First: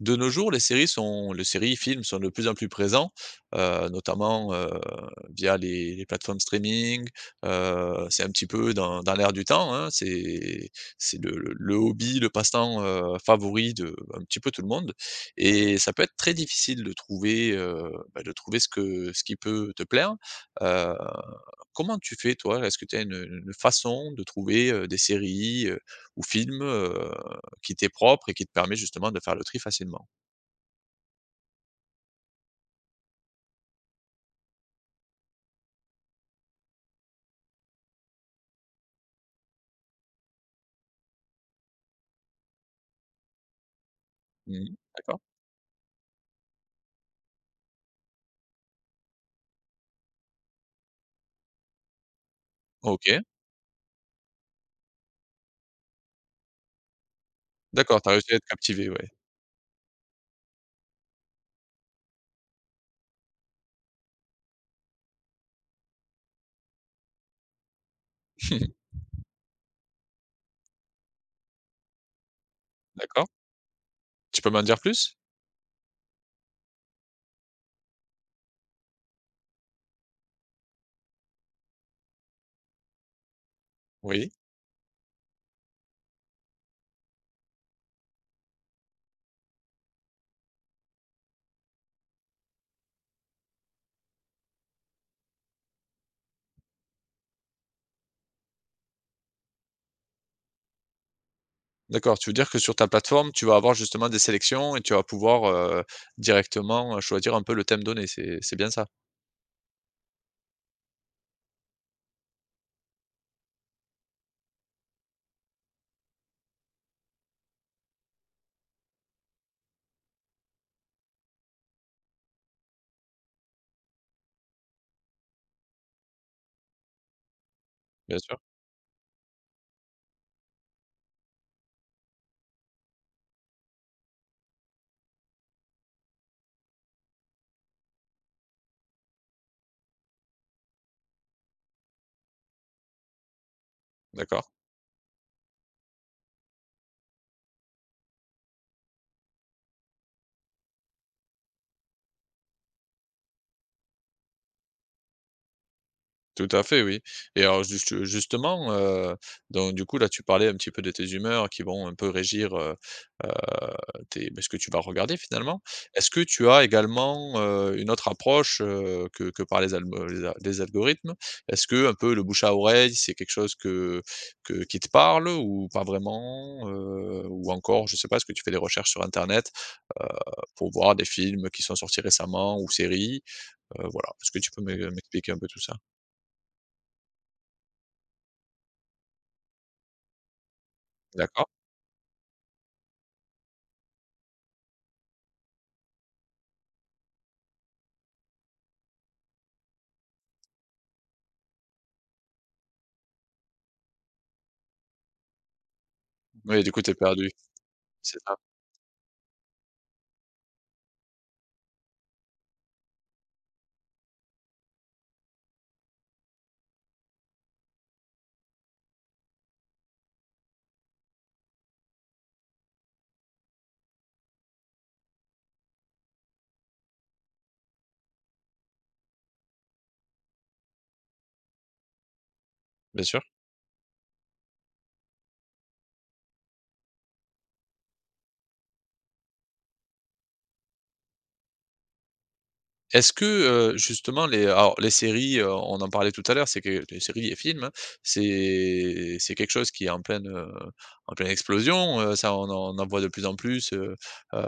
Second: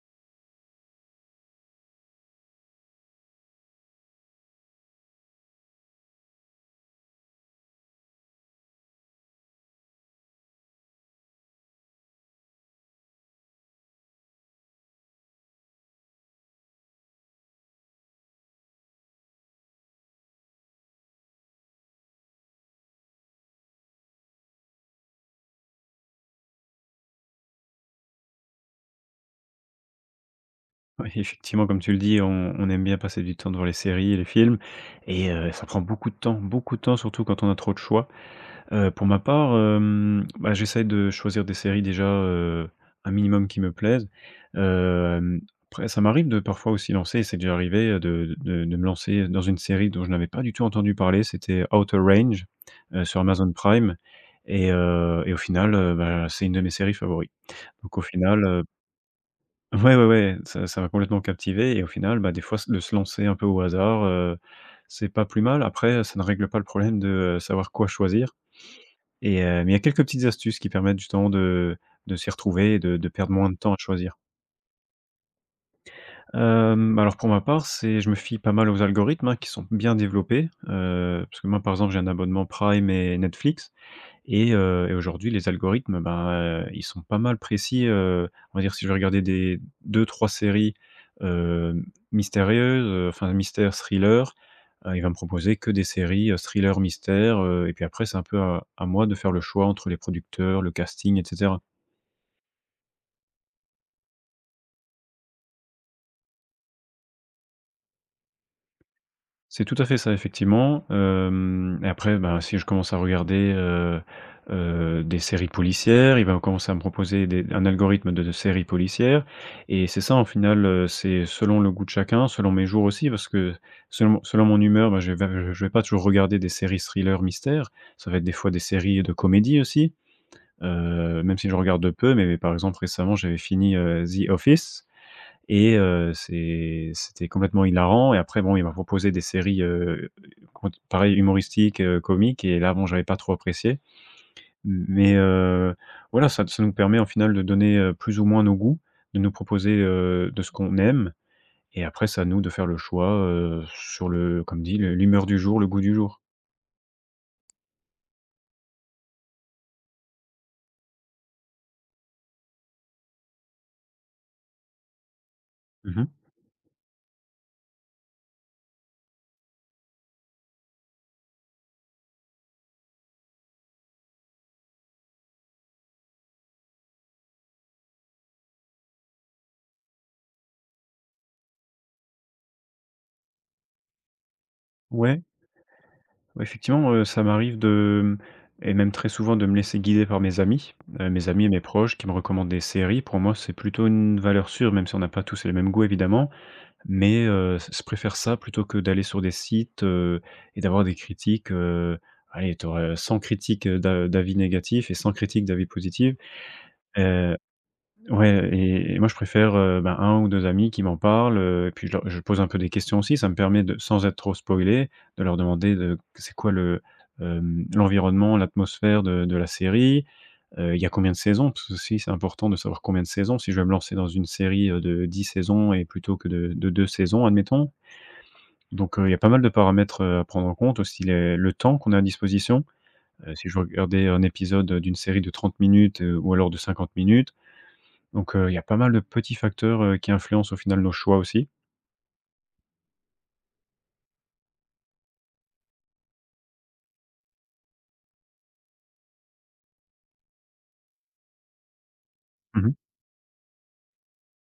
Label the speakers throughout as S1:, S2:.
S1: De nos jours, les séries, films sont de plus en plus présents, notamment, via les plateformes streaming, c'est un petit peu dans l'air du temps, hein. C'est le le hobby, le passe-temps, favori de un petit peu tout le monde et ça peut être très difficile de trouver, de trouver ce qui peut te plaire. Heu, Comment tu fais, toi? Est-ce que tu as une façon de trouver, des séries, ou films, qui t'est propre et qui te permet justement de faire le tri facilement?
S2: Oui, effectivement, comme tu le dis, on aime bien passer du temps devant les séries et les films et ça prend beaucoup de temps, surtout quand on a trop de choix. Pour ma part, bah, j'essaie de choisir des séries déjà, un minimum qui me plaisent.
S1: Mmh. D'accord.
S2: Hem, Après ça m'arrive de parfois aussi lancer et c'est déjà arrivé, de me lancer dans une série dont je n'avais pas du tout entendu parler, c'était Outer Range, sur
S1: OK.
S2: Amazon Prime et au final, bah, c'est une de mes séries favoris. Donc
S1: D'accord,
S2: au
S1: tu as réussi à être
S2: final,
S1: captivé, ouais.
S2: ouais, ouais, ouais, ça m'a complètement captivé et au final, bah, des fois s de se lancer un peu au hasard, c'est pas plus mal. Après, ça ne règle pas le problème de, savoir quoi choisir et mais il y a quelques petites astuces qui permettent justement de s'y retrouver et de
S1: D'accord.
S2: perdre moins de temps à choisir.
S1: Tu peux m'en dire plus?
S2: Alors pour ma part, c'est je me fie pas mal aux algorithmes, hein, qui sont bien développés, parce que moi, par exemple, j'ai un abonnement Prime et Netflix.
S1: Oui.
S2: Et aujourd'hui, les algorithmes, ben, ils sont pas mal précis, on va dire, si je vais regarder des deux trois séries, heu, mystérieuses, enfin mystère, thriller, il va me proposer que des séries, thriller, mystère, et puis après, c'est un peu à moi de faire le choix entre les producteurs, le casting etc.
S1: D'accord, tu veux dire que sur ta plateforme, tu vas avoir justement des sélections et tu vas pouvoir, heu, directement, choisir un peu le thème donné, c'est bien ça?
S2: C'est tout à fait ça, effectivement. Hem Et après, ben, si je commence à regarder, des séries policières, il va commencer à me proposer des un algorithme de séries policières et c'est ça, en final, c'est selon le goût de chacun, selon mes jours aussi, parce que selon mon humeur, bah, je vais pas toujours regarder des séries thrillers mystères. Ça va
S1: Bien
S2: être des
S1: sûr.
S2: fois des séries de comédie aussi, même si je regarde peu, mais par exemple, récemment, j'avais fini, The Office et c'était complètement hilarant et après bon, il m'a proposé des séries, cont pareil humoristiques, comiques et là bon, j'avais pas trop apprécié.
S1: D'accord.
S2: Mais voilà, ça nous permet en final de donner, plus ou moins nos goûts, de nous proposer, de ce qu'on aime et après c'est à nous de faire le choix, sur le comme dit, le l'humeur du jour, le goût du jour.
S1: Tout à fait, oui, et alors justement, là, tu parlais un petit peu de tes humeurs qui vont un peu régir, tes ce que tu vas regarder finalement.
S2: Mmh.
S1: Est-ce que tu as également, une autre approche, que par les alb les a les algorithmes? Est-ce que un peu le bouche à oreille, c'est quelque chose que qui te parle ou pas vraiment? Ou encore, je sais pas, est-ce que tu fais des recherches sur internet, heu, pour voir des films qui sont sortis récemment ou séries? Voilà, est-ce que tu peux
S2: Ouais.
S1: m'expliquer un peu tout ça?
S2: Ouais, effectivement, ça m'arrive de et même très souvent de me laisser guider par mes amis et
S1: D'accord.
S2: mes proches qui me recommandent des séries. Pour moi, c'est plutôt une valeur sûre, même si on n'a pas tous les mêmes goûts évidemment, mais c je préfère ça plutôt que d'aller sur des sites, et d'avoir des critiques, allez, tu aurais 100 critiques, d'avis négatifs et 100 critiques d'avis positifs.
S1: Oui, du coup, t'es perdu, c'est ça,
S2: Ouais et moi, je préfère, ben, 1 ou 2 amis qui m'en parlent, et puis je pose un peu des questions aussi. Ça me permet de sans être trop spoilé, de leur demander de c'est quoi le, l'environnement, l'atmosphère de la série? Il y a combien de saisons? Parce que aussi, c'est important de savoir combien de saisons. Si je vais me lancer dans une série, de 10 saisons et plutôt que de 2 saisons, admettons. Donc, il y a pas mal de paramètres, à prendre en compte. Aussi les le temps qu'on a à disposition.
S1: bien sûr.
S2: Si je veux regarder un épisode, d'une série de 30 minutes, ou alors de 50 minutes, donc il y a pas mal de petits facteurs, qui influencent au final nos choix aussi.
S1: Est-ce que, justement les alors les séries, on en parlait tout à l'heure, c'est que les séries et films, hein, c'est quelque chose qui est en pleine explosion, ça on
S2: Mmh mh.
S1: en voit de plus en plus, heu,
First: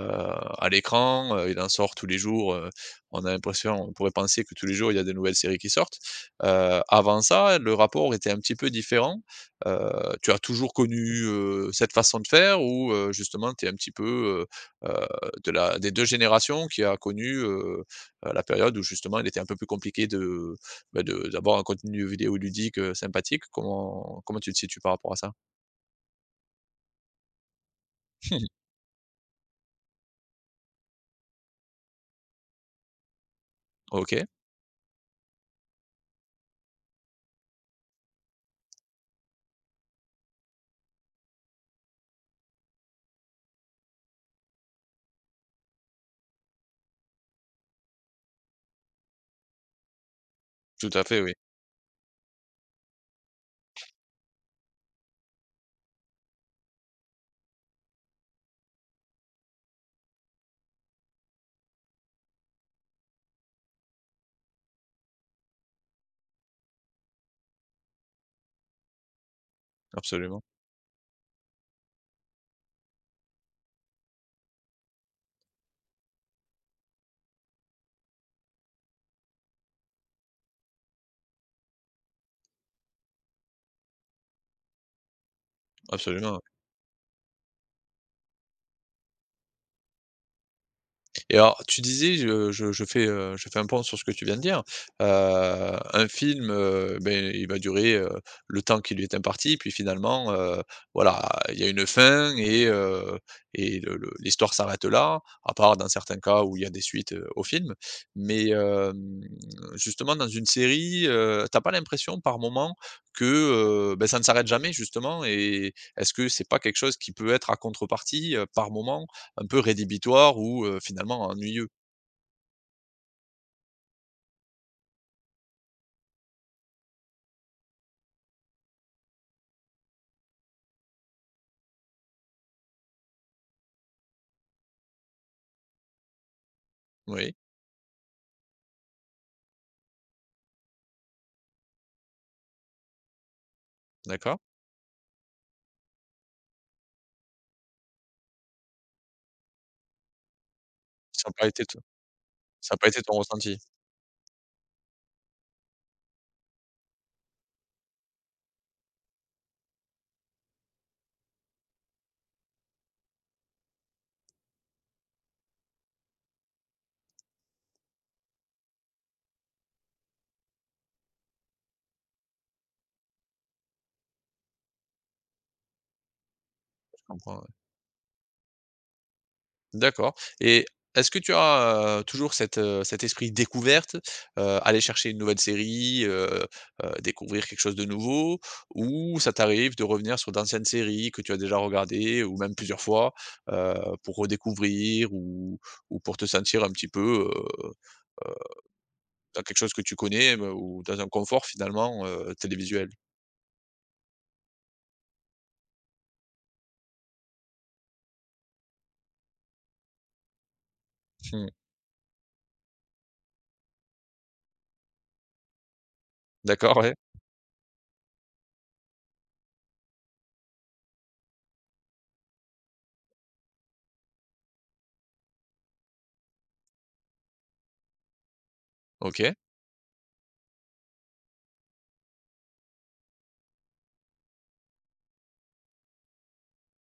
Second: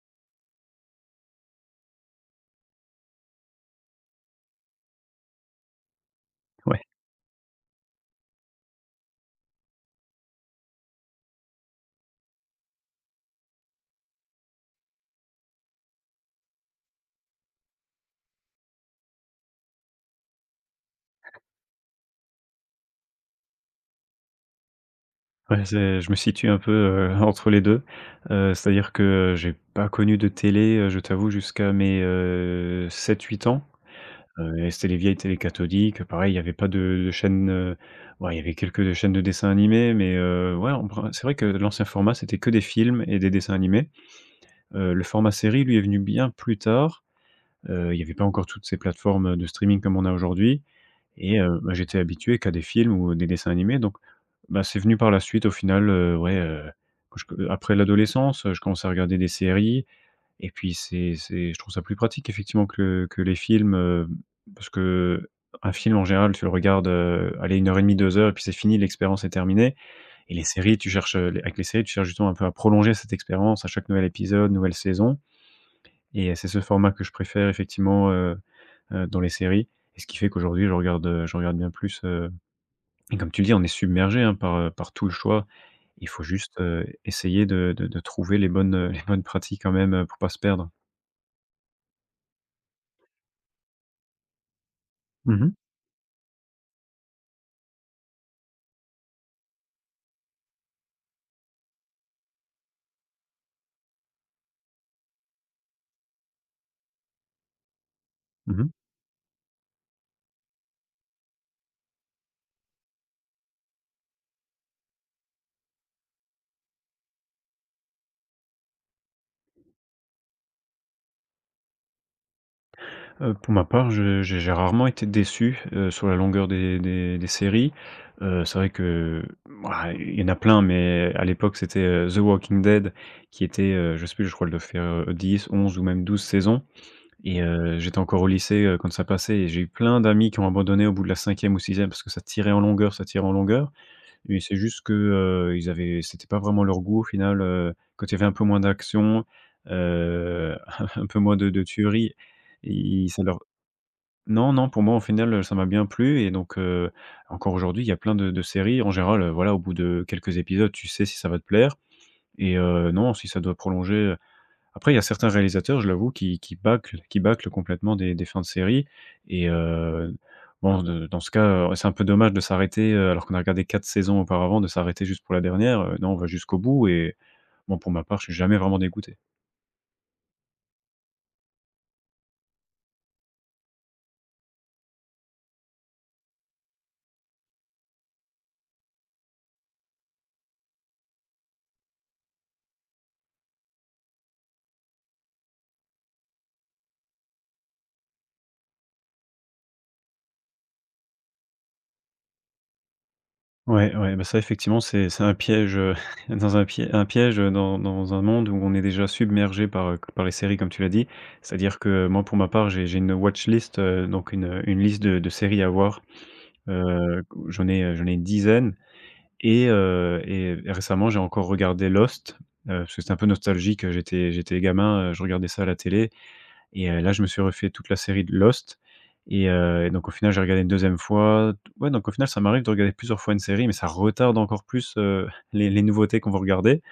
S1: à l'écran, il en sort tous les jours, on a l'impression, on pourrait penser que tous les jours il y a des nouvelles séries qui sortent.
S2: Ouais,
S1: Avant ça, le rapport était un petit peu différent. Heu, Tu as toujours connu, cette façon de faire, ou, justement tu es un petit peu, heu heu, de la des 2 générations qui a connu, la période où justement il était un peu plus compliqué de, de d'avoir un contenu vidéoludique, sympathique. Comment tu te situes par rapport à ça?
S2: ouais, c'est je me situe un peu, entre les deux. C'est-à-dire que j'ai pas connu de télé, je t'avoue jusqu'à mes, 7-8 ans.
S1: OK,
S2: Et c'était les vieilles télés cathodiques, pareil, il y avait pas de chaînes, ouais, il y avait quelques chaînes de dessins animés, mais ouais, on pr c'est vrai que l'ancien format, c'était que des films et des dessins animés. Le format série, lui, est venu bien plus tard. Il n'y avait pas encore toutes ces plateformes de streaming comme on a aujourd'hui
S1: tout à fait, oui,
S2: et bah, j'étais habitué qu'à des films ou des dessins animés donc bah, c'est venu par la suite au final, ouais, que je après l'adolescence, je commençais à regarder des séries et puis c'est je trouve ça plus pratique effectivement que les films, parce que un film en général tu le regardes, allez une heure et demie 2 heures et puis c'est fini, l'expérience est terminée et les
S1: absolument,
S2: séries tu cherches, avec les séries tu cherches justement un peu à prolonger cette expérience à chaque nouvel épisode, nouvelle saison et c'est ce format que je préfère effectivement, dans les séries et ce qui fait qu'aujourd'hui je regarde bien plus, et comme tu le dis, on est submergé, hein, par, par tout le choix. Il faut
S1: absolument.
S2: juste, essayer de de trouver les bonnes, les bonnes pratiques quand même, pour pas se perdre.
S1: Et alors, tu disais, je fais un pont sur ce que tu viens de dire, heu,
S2: Mmh mh.
S1: un film, il va durer, le temps qui lui est imparti, puis finalement, voilà, il y a une fin, et le l'histoire s'arrête là, à part dans certains cas où il y a des suites, au film. Mais,
S2: Mmh
S1: hem, justement dans une série, tu pas l'impression par moment que, ça ne s'arrête jamais justement, et est-ce que c'est pas quelque chose qui peut être à contrepartie, par moment un peu rédhibitoire ou finalement ennuyeux.
S2: pour ma part, je j'ai rarement été déçu, sur la longueur des séries. C'est vrai que, ouah, il y en a plein, mais à l'époque, c'était, The Walking Dead qui était, je sais plus, je crois, elle faire, 10, 11 ou même 12 saisons.
S1: Oui,
S2: Et j'étais encore au lycée, quand ça passait et j'ai eu plein d'amis qui ont abandonné au bout de la cinquième ou sixième parce que ça tirait en longueur, ça tirait en longueur et
S1: d'accord.
S2: c'est juste que, ils avaient c'était pas vraiment leur goût au final, quand il y avait un peu moins d'action, heu, un peu
S1: Ça n'a
S2: moins
S1: pas
S2: de
S1: été te
S2: tuerie,
S1: Ça n'a pas été
S2: ils,
S1: ton
S2: ça leur
S1: ressenti?
S2: non, non, pour moi, au final, ça m'a bien plu et donc encore aujourd'hui, il y a plein de séries en général, voilà, au bout de quelques épisodes, tu sais si ça va te plaire et non, si ça doit prolonger, après, il y a certains réalisateurs, je l'avoue, qui bâclent complètement des fins de séries et bon, de dans ce cas, c'est un peu dommage de s'arrêter, alors qu'on a regardé 4 saisons auparavant, de s'arrêter juste pour la dernière, non, on va jusqu'au bout
S1: Je
S2: et
S1: comprends, ouais.
S2: bon, pour ma part, je suis jamais vraiment dégoûté.
S1: D'accord, et est-ce que tu as, toujours cette cet esprit découverte, aller chercher une nouvelle série, découvrir quelque chose de nouveau? Ou ça t'arrive de revenir sur d'anciennes séries que tu as déjà regardées ou même plusieurs fois, heu, pour redécouvrir ou pour te sentir un petit peu, heu, dans quelque chose que tu connais, ou dans un confort finalement, télévisuel?
S2: Ouais, ouais, bah, ça effectivement, c'est un piège, dans un piège, dans un monde où on est déjà submergé par, par les séries comme tu l'as dit.
S1: Mmh.
S2: C'est-à-dire que moi, pour ma part, j'ai une watchlist, list, donc une liste de séries à voir,
S1: D'accord, ouais.
S2: j'en ai une dizaine. Et récemment, j'ai encore regardé Lost, parce que c'était un peu nostalgique, j'étais gamin, je regardais ça à la télé et là, je me suis refait toute la série de Lost
S1: OK,
S2: et donc au final, j'ai regardé une deuxième fois. Ouais, donc au final, ça m'arrive de regarder plusieurs fois une série, mais ça retarde encore plus, les nouveautés qu'on va regarder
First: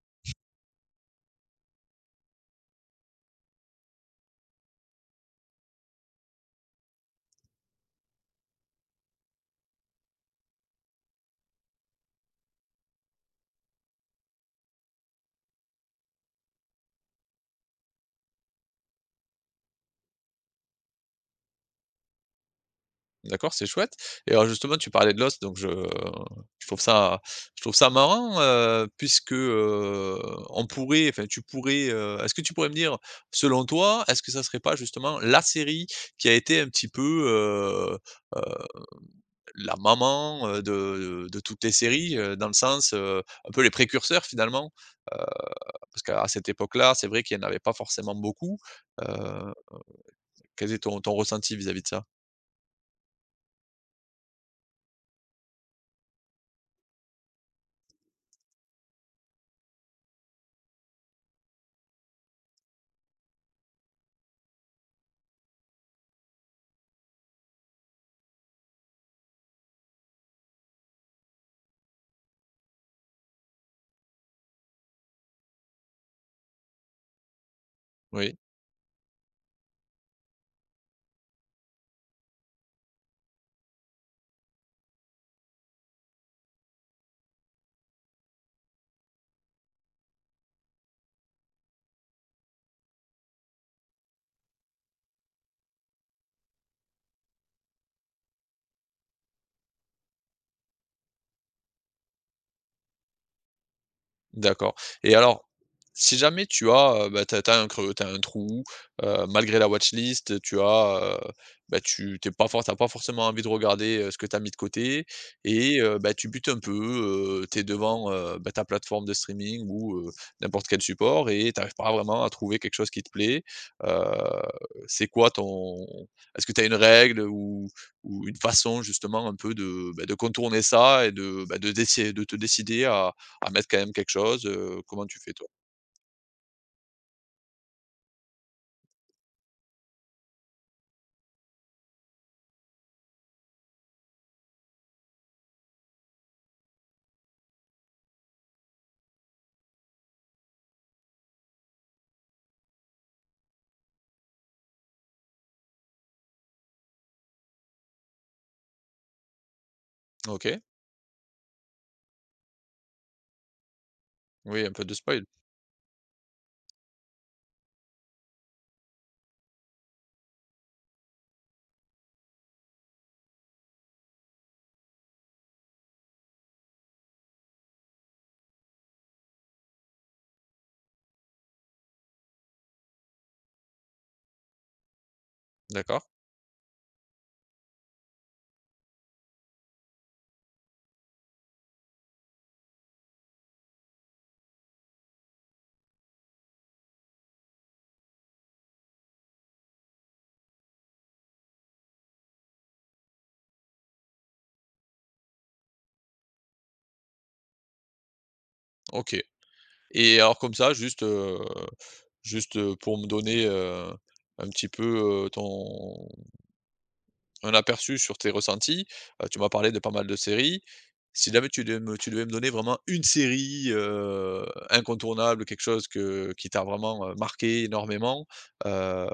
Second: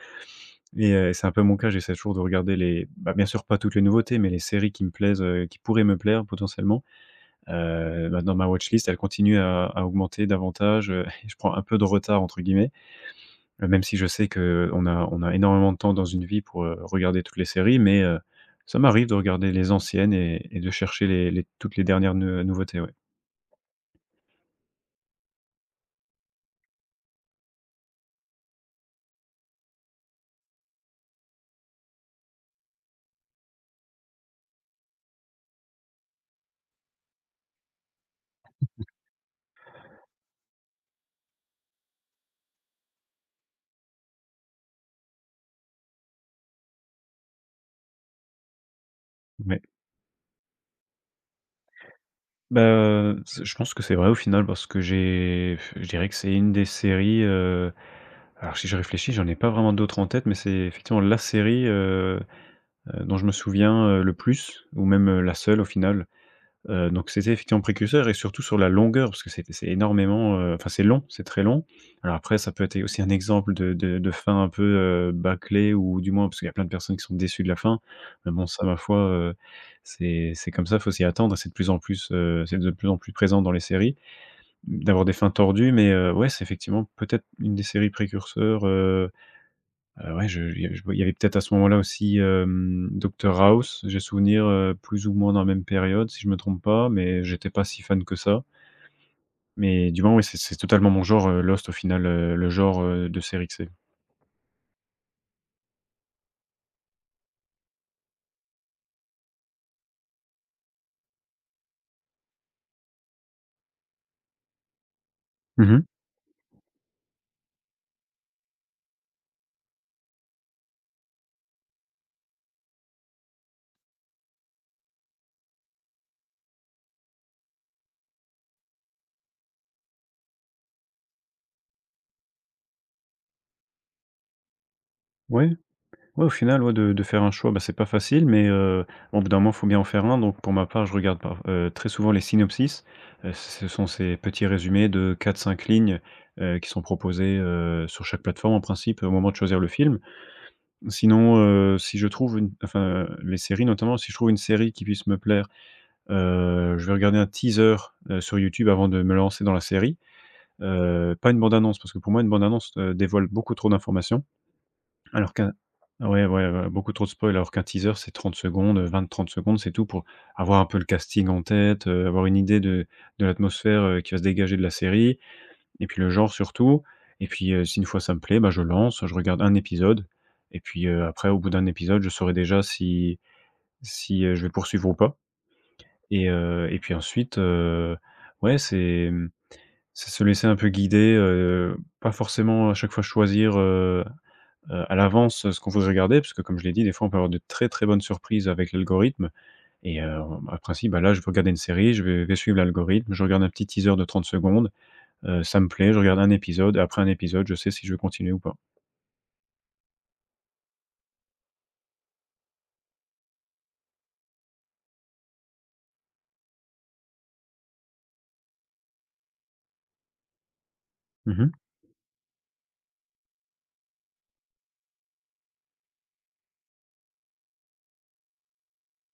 S2: et c'est un peu mon cas, j'essaie toujours de regarder les bah, bien sûr, pas toutes les nouveautés, mais les séries qui me plaisent, qui pourraient me plaire potentiellement. Maintenant ma watch list, elle continue à augmenter davantage, et je prends un peu de «retard» entre guillemets. Même si je sais qu'on a énormément de temps dans une vie pour, regarder toutes les séries, mais ça m'arrive de regarder les anciennes et de chercher les toutes les dernières ne nouveautés, ouais.
S1: d'accord, c'est chouette. Et alors justement tu parlais de l'os, je trouve ça je trouve ça marrant, puisque, on pourrait, enfin tu pourrais, est-ce que tu pourrais me dire, selon toi, est-ce que ça serait pas justement la série qui a été un petit peu, heu heu, la maman, de toutes les séries, dans le sens, un peu les précurseurs finalement? Heu, parce qu'à cette époque-là, c'est vrai qu'il y en avait pas forcément beaucoup, heu
S2: Ouais.
S1: Quel est ton ressenti vis-à-vis de ça?
S2: Bah, c je pense que c'est vrai au final parce que j'ai je dirais que c'est une des séries, alors si je réfléchis, j'en ai pas vraiment d'autres en tête, mais c'est effectivement la série, dont je me souviens, le plus ou même, la seule au final. Donc c'était effectivement précurseur et surtout sur la longueur parce que c'est énormément, enfin c'est long, c'est très long. Alors après ça peut être aussi un exemple de fin un peu, bâclée ou du moins parce qu'il y a plein de personnes qui sont déçues de la fin. Mais
S1: Oui.
S2: bon ça ma foi, c'est comme ça, faut s'y attendre. C'est de plus en plus, c'est de plus en plus présent dans les séries, d'avoir des fins tordues mais, ouais, c'est effectivement peut-être une des séries précurseurs. Ouais, je il y a je il y avait peut-être à ce moment-là aussi, Docteur House. J'ai souvenir, plus ou moins dans la même période, si je me trompe pas, mais j'étais pas si fan que ça. Mais du moins, oui, c'est totalement mon genre, Lost au final, le genre, de série que c'est.
S1: D'accord, et alors, si jamais tu as, tu as un creux, t'as un trou, malgré la watchlist, tu as, tu pas for tu pas forcément envie de regarder, ce que tu as mis de côté,
S2: Mmh
S1: et
S2: mh.
S1: tu butes un peu, tu es devant, ta plateforme de streaming ou n'importe quel support et t'arrives pas vraiment à trouver quelque chose qui te plaît. Heu, c'est quoi ton est-ce que tu as une règle ou une façon justement un peu de, de contourner ça et de, bah, de déci de te décider à mettre quand même quelque chose, comment tu fais, toi?
S2: Ouais, ouais, au final, ouais, de faire un choix, bah, c'est pas facile, mais au bout d'un moment, faut bien en faire un. Donc pour ma part, je regarde par très souvent les synopsis. Ce sont ces petits résumés de quatre, cinq lignes, qui sont proposés, sur chaque plateforme en principe, au moment de choisir le film. Sinon, si je trouve une les séries notamment, si je trouve une série qui puisse me plaire, je vais regarder un teaser, sur YouTube avant de me lancer dans la série.
S1: OK.
S2: Pas une bande annonce parce que pour moi une bande annonce, dévoile beaucoup trop d'informations
S1: Oui, un peu de spoil.
S2: alors qu'un ouais, ouais, ouais, beaucoup trop de spoil alors qu'un teaser c'est 30 secondes, 20-30 secondes, c'est tout pour avoir un peu le casting en tête, avoir une idée de l'atmosphère, qui va se dégager de la série, et puis le genre surtout, et puis, si une fois ça me plaît, bah, je lance, je regarde un épisode, et puis, après au bout d'un épisode, je saurai déjà si je vais poursuivre ou pas.
S1: D'accord.
S2: Et puis ensuite, ouais, c'est, mmh, c'est se laisser un peu guider, pas forcément à chaque fois choisir, à l'avance ce qu'on veut regarder parce que comme je l'ai dit, des fois, on peut avoir de très, très bonnes surprises avec l'algorithme. Et en principe, bah, là, je vais regarder une série, je vais suivre l'algorithme, je regarde un petit teaser de 30 secondes. Ça me plaît, je regarde un épisode et après un épisode, je sais si je veux continuer ou pas.
S1: OK. Et alors comme ça, juste, pour me donner, un petit peu, ton un aperçu sur tes ressentis. Tu m'as parlé de pas mal de séries. Si jamais
S2: Mmh.
S1: tu devais me donner vraiment une série, incontournable, quelque chose que qui t'a vraiment, marqué énormément, heu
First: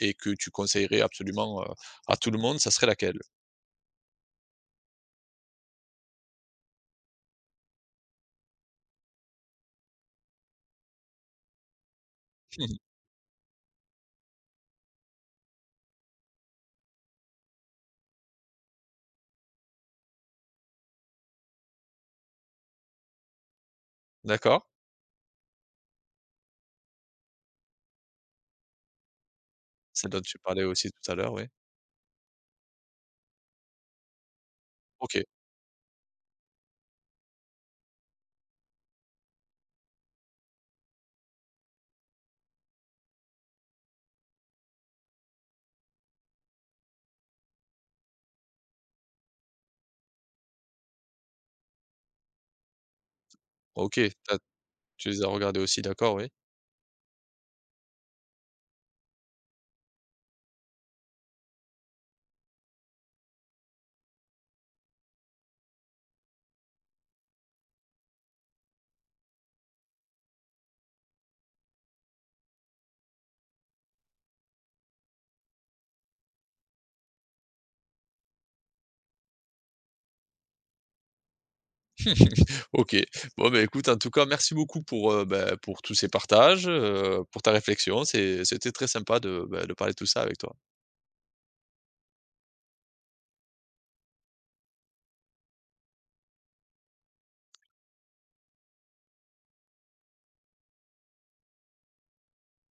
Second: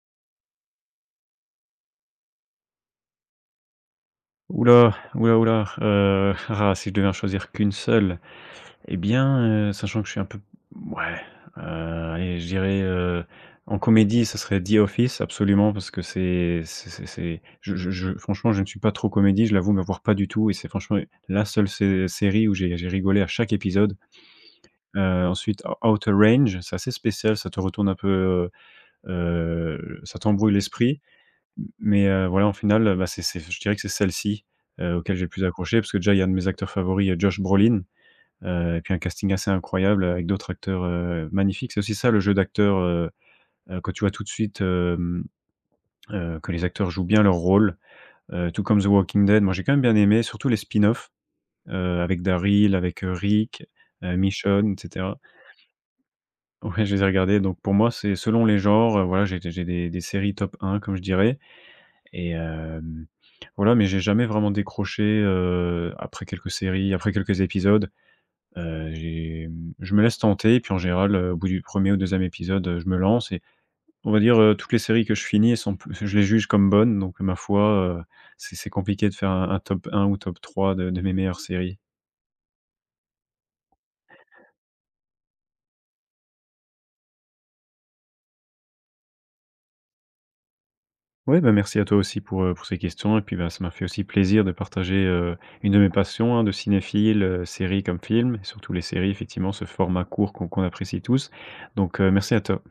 S1: et que tu conseillerais absolument, à tout le monde, ça serait laquelle?
S2: Oula, oula. Là, ouh ah, si je devais en choisir qu'une seule, eh bien, sachant que je suis un peu ouais, allez, je
S1: Mhm.
S2: dirais, en comédie, ce serait The Office absolument parce que c'est je, franchement, je ne suis pas trop comédie, je l'avoue, mais voire pas du tout, et c'est franchement la seule sé série où j'ai rigolé à chaque épisode.
S1: D'accord,
S2: Ensuite, Outer Range, c'est assez spécial, ça te retourne un peu,
S1: celle
S2: ça
S1: dont tu
S2: t'embrouille
S1: parlais aussi
S2: l'esprit.
S1: tout à l'heure, oui.
S2: Mais voilà, en finale, bah, c'est je dirais que c'est celle-ci, auquel j'ai
S1: OK,
S2: le plus accroché parce que déjà il y a un de mes acteurs favoris, Josh Brolin, et puis un casting assez incroyable avec d'autres acteurs, magnifiques. C'est aussi ça le jeu d'acteur, quand tu vois tout de suite, que les acteurs jouent bien leur rôle, tout comme The Walking Dead. Moi, j'ai quand même bien aimé, surtout les spin offs, avec Daryl, avec, Rick,
S1: OK,
S2: Michonne et
S1: tu
S2: cetera.
S1: les as regardées aussi, d'accord, oui.
S2: Ouais, je les ai regardés, donc pour moi, c'est selon les genres, voilà, j'ai des séries top un, comme je dirais. Et voilà, mais j'ai jamais vraiment décroché, après quelques séries, après quelques épisodes. J'ai, mmh, je me laisse tenter et puis en général, au bout du premier ou deuxième épisode, je me lance et on va dire, toutes les séries que je finis, elles sont plus je les juge comme bonnes, donc ma foi, c'est compliqué de faire un top un ou top 3 de mes meilleures séries.
S1: OK. Bon, écoute, en tout cas, merci beaucoup pour, pour tous ces partages, pour ta réflexion. C'était très sympa de, de parler de tout ça avec toi.
S2: Ouais, bah, merci à toi aussi pour ces questions et puis, bah, ça m'a fait aussi plaisir de partager, une de mes passions, hein, de cinéphile, séries comme films, et surtout les séries, effectivement, ce format court qu'on apprécie tous. Donc, merci à toi.